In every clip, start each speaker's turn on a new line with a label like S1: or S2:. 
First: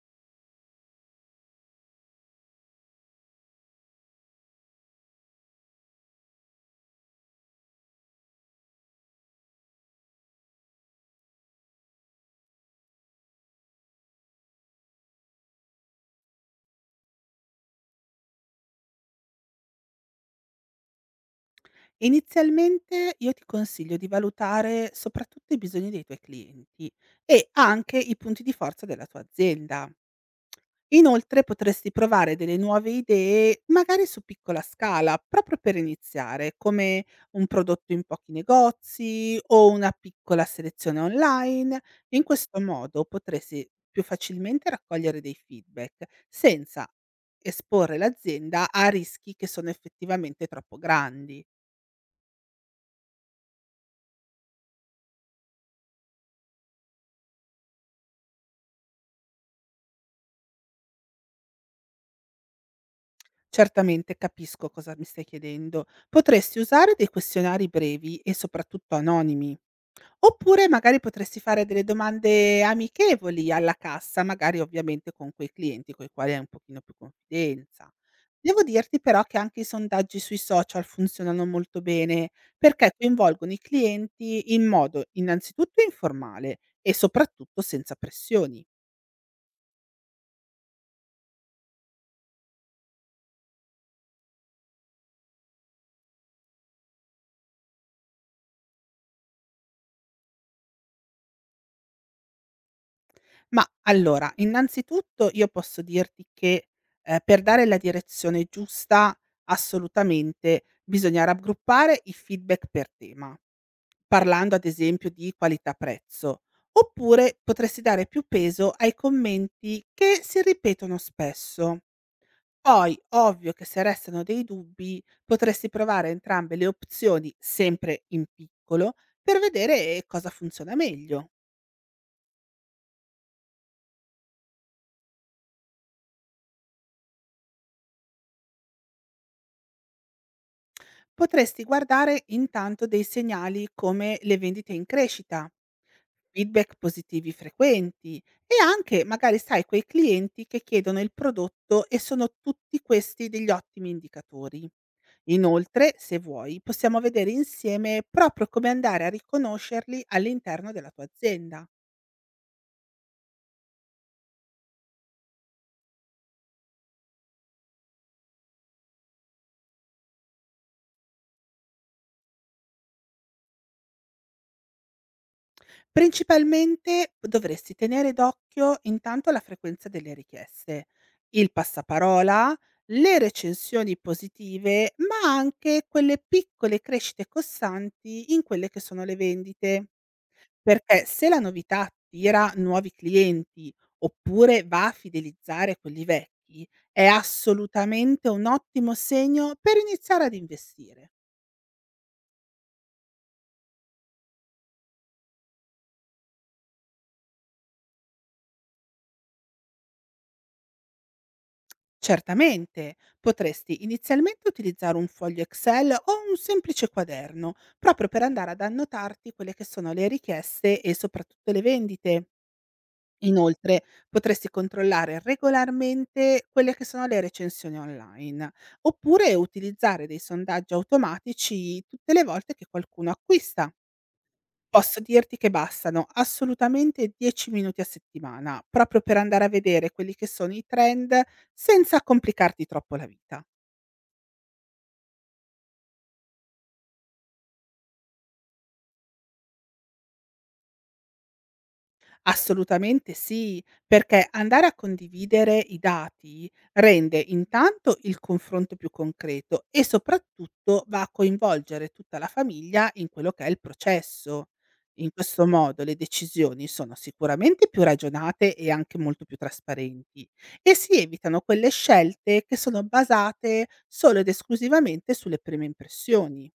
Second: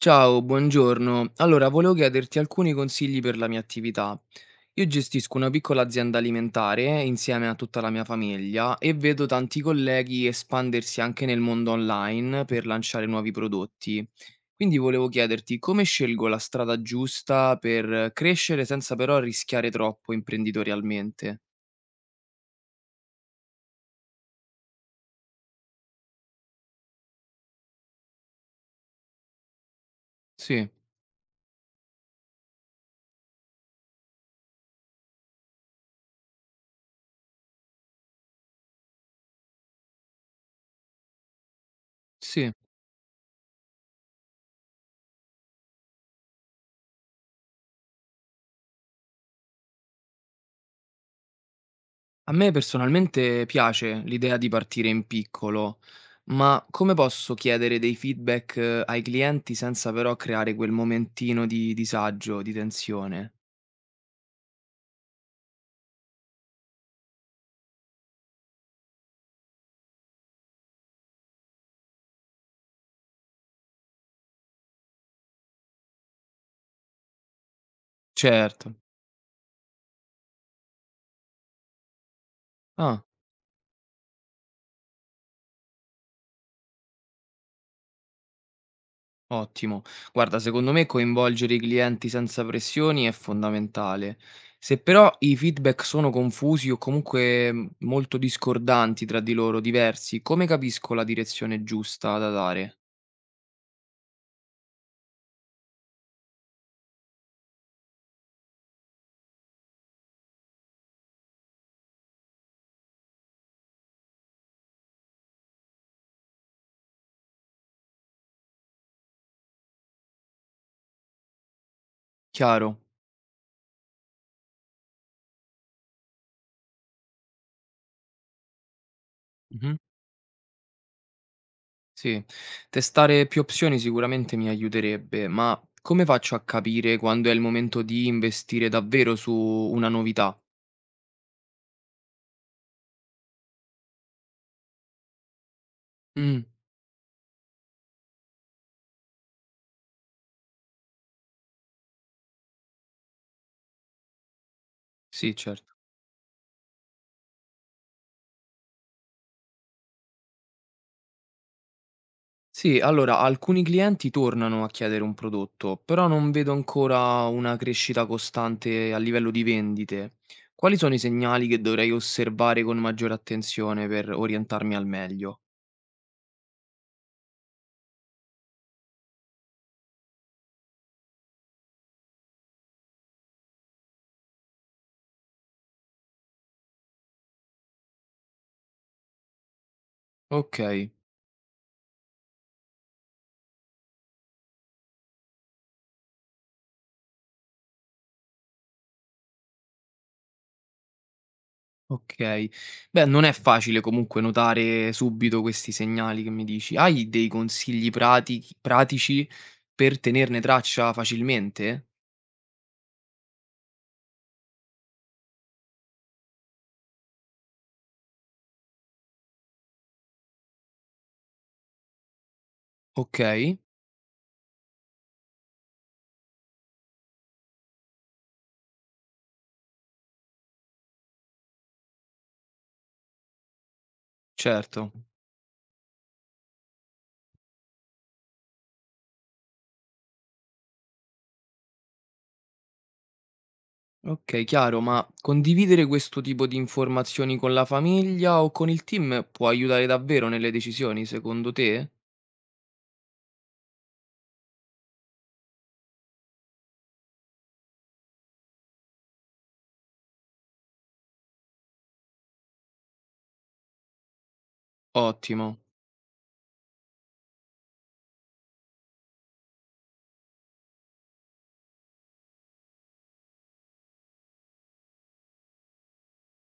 S1: Ciao, buongiorno. Allora, volevo chiederti alcuni consigli per la mia attività. Io gestisco una piccola azienda alimentare insieme a tutta la mia famiglia e vedo tanti colleghi espandersi anche nel mondo online per lanciare nuovi prodotti. Quindi volevo chiederti come scelgo la strada giusta per crescere senza però rischiare troppo imprenditorialmente.
S2: Inizialmente io ti consiglio di valutare soprattutto i bisogni dei tuoi clienti e anche i punti di forza della tua azienda.
S1: Sì,
S2: Inoltre potresti provare delle nuove idee, magari su piccola scala, proprio per iniziare, come un prodotto in pochi negozi o una piccola selezione online. In
S1: sì.
S2: questo modo potresti più facilmente raccogliere dei feedback senza esporre l'azienda a rischi che sono effettivamente troppo grandi.
S1: A me personalmente piace l'idea di partire in piccolo, ma come posso chiedere dei feedback ai clienti senza però creare quel momentino di disagio, di tensione?
S2: Certamente, capisco cosa mi stai chiedendo. Potresti usare dei questionari brevi e soprattutto anonimi, oppure magari potresti fare delle domande amichevoli alla cassa, magari ovviamente con quei clienti coi quali hai un pochino più confidenza. Devo
S1: Certo.
S2: dirti però che anche i sondaggi sui social funzionano molto bene, perché
S1: Ah,
S2: coinvolgono i clienti in modo innanzitutto informale e soprattutto senza pressioni.
S1: ottimo. Guarda, secondo me coinvolgere i clienti senza pressioni è fondamentale. Se però i feedback sono confusi o comunque molto discordanti tra di loro, diversi, come capisco la direzione giusta da dare?
S2: Ma allora, innanzitutto io posso dirti che, per dare la direzione giusta, assolutamente bisogna raggruppare i feedback per tema, parlando ad esempio di qualità-prezzo, oppure potresti dare più peso ai commenti che si ripetono spesso.
S1: Chiaro?
S2: Poi, ovvio che se restano dei dubbi, potresti provare entrambe le opzioni, sempre in piccolo, per vedere cosa funziona meglio.
S1: Sì, testare più opzioni sicuramente mi aiuterebbe, ma come faccio a capire quando è il momento di investire davvero su una novità?
S2: Potresti guardare intanto dei segnali come le vendite in crescita,
S1: Mm,
S2: feedback positivi frequenti e anche magari sai quei clienti che chiedono il prodotto, e sono tutti questi degli ottimi indicatori.
S1: sì, certo.
S2: Inoltre, se vuoi, possiamo vedere insieme proprio come andare a riconoscerli all'interno della tua azienda.
S1: Sì, allora, alcuni clienti tornano a chiedere un prodotto, però non vedo ancora una crescita costante a livello di vendite. Quali sono i segnali che dovrei osservare con maggiore attenzione per orientarmi al meglio?
S2: Principalmente dovresti tenere d'occhio intanto la frequenza delle richieste, il passaparola, le recensioni positive, ma anche quelle piccole crescite costanti in quelle che sono le vendite,
S1: Ok.
S2: perché se la novità attira nuovi clienti oppure va a fidelizzare quelli vecchi, è assolutamente un ottimo segno per iniziare ad investire.
S1: Okay. Beh, non è facile comunque notare subito questi segnali che mi dici. Hai dei consigli pratichi pratici per tenerne traccia facilmente?
S2: Certamente, potresti inizialmente utilizzare un foglio Excel o un semplice quaderno, proprio per andare ad annotarti quelle che sono le richieste e soprattutto le vendite.
S1: Okay,
S2: Inoltre, potresti controllare regolarmente quelle che sono le recensioni online, oppure utilizzare dei sondaggi automatici tutte le volte che qualcuno acquista.
S1: certo.
S2: Posso dirti che bastano assolutamente 10 minuti a settimana, proprio per andare a vedere quelli che sono i trend senza complicarti troppo la vita.
S1: Okay, chiaro, ma condividere questo tipo di informazioni con la famiglia o con il team può aiutare davvero nelle decisioni, secondo te?
S2: Assolutamente sì, perché andare a condividere i dati rende intanto il confronto più concreto e soprattutto va a coinvolgere tutta la famiglia in quello che è il processo. In questo
S1: Ottimo.
S2: modo le decisioni sono sicuramente più ragionate e anche molto più trasparenti, e si evitano quelle scelte che sono basate solo ed esclusivamente sulle prime impressioni.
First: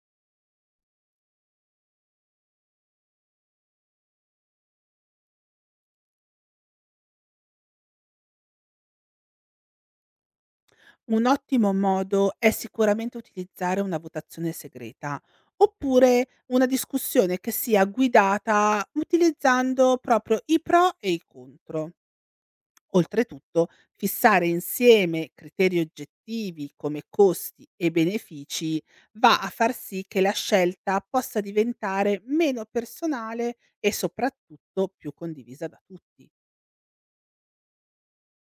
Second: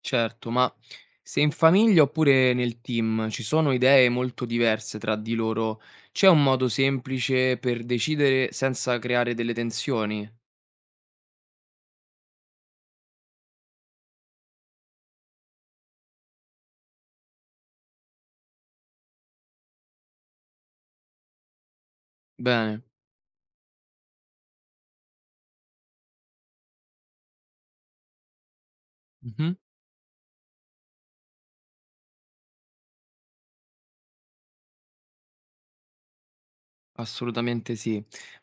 S1: Certo, ma se in famiglia oppure nel team ci sono idee molto diverse tra di loro, c'è un modo semplice per decidere senza creare delle tensioni?
S2: Un ottimo modo è sicuramente utilizzare una votazione segreta, oppure una discussione che sia guidata utilizzando proprio i pro e i contro.
S1: Bene,
S2: Oltretutto, fissare insieme criteri oggettivi come costi e benefici va a
S1: mhm,
S2: far sì che la scelta possa diventare meno personale e soprattutto più condivisa da tutti.
S1: assolutamente sì.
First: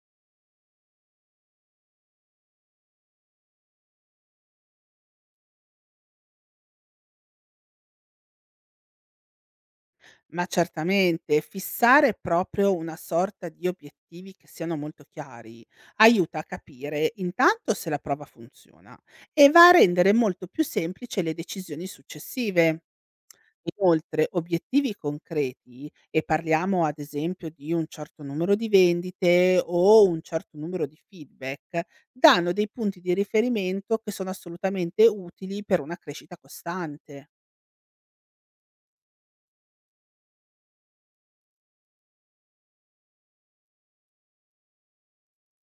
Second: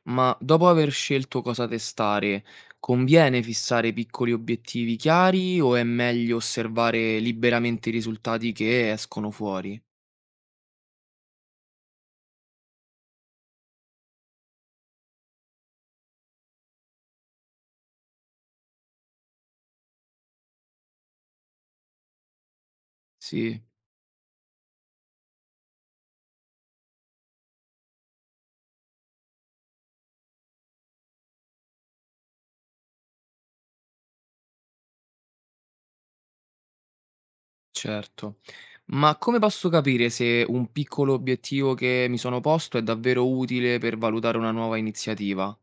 S1: Ma dopo aver scelto cosa testare, conviene fissare piccoli obiettivi chiari o è meglio osservare liberamente i risultati che escono fuori?
S2: Ma certamente, fissare proprio una sorta di obiettivi che siano molto chiari aiuta a capire intanto se la prova funziona, e va a rendere molto più semplice le decisioni successive.
S1: Sì.
S2: Inoltre, obiettivi concreti, e parliamo ad esempio di un certo numero di vendite o un certo numero di feedback, danno dei punti di riferimento che sono assolutamente utili per una crescita costante.
S1: Certo. Ma come posso capire se un piccolo obiettivo che mi sono posto è davvero utile per valutare una nuova iniziativa?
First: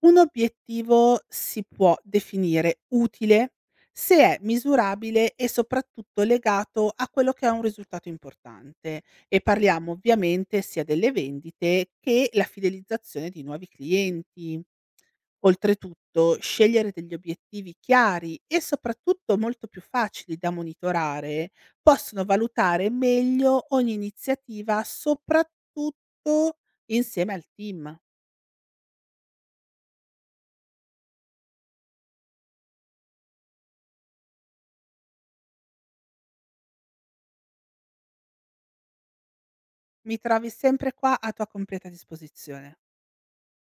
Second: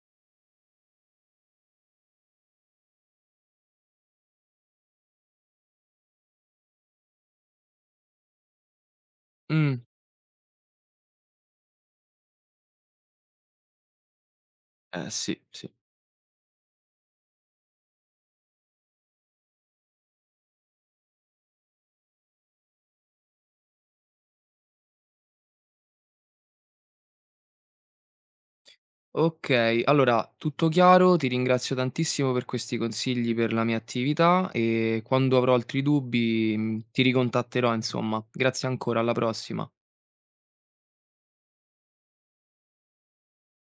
S2: Un obiettivo si può definire utile se è misurabile e soprattutto legato a quello che è un risultato importante, e
S1: Mm,
S2: parliamo ovviamente sia delle vendite che la fidelizzazione di nuovi clienti.
S1: eh sì, sì.
S2: Oltretutto, scegliere degli obiettivi chiari e soprattutto molto più facili da monitorare possono valutare meglio ogni iniziativa, soprattutto insieme al team.
S1: Ok, allora tutto chiaro, ti ringrazio tantissimo per questi consigli per la mia attività e quando avrò altri dubbi ti ricontatterò, insomma. Grazie ancora, alla prossima.
S2: Mi trovi sempre qua a tua completa disposizione.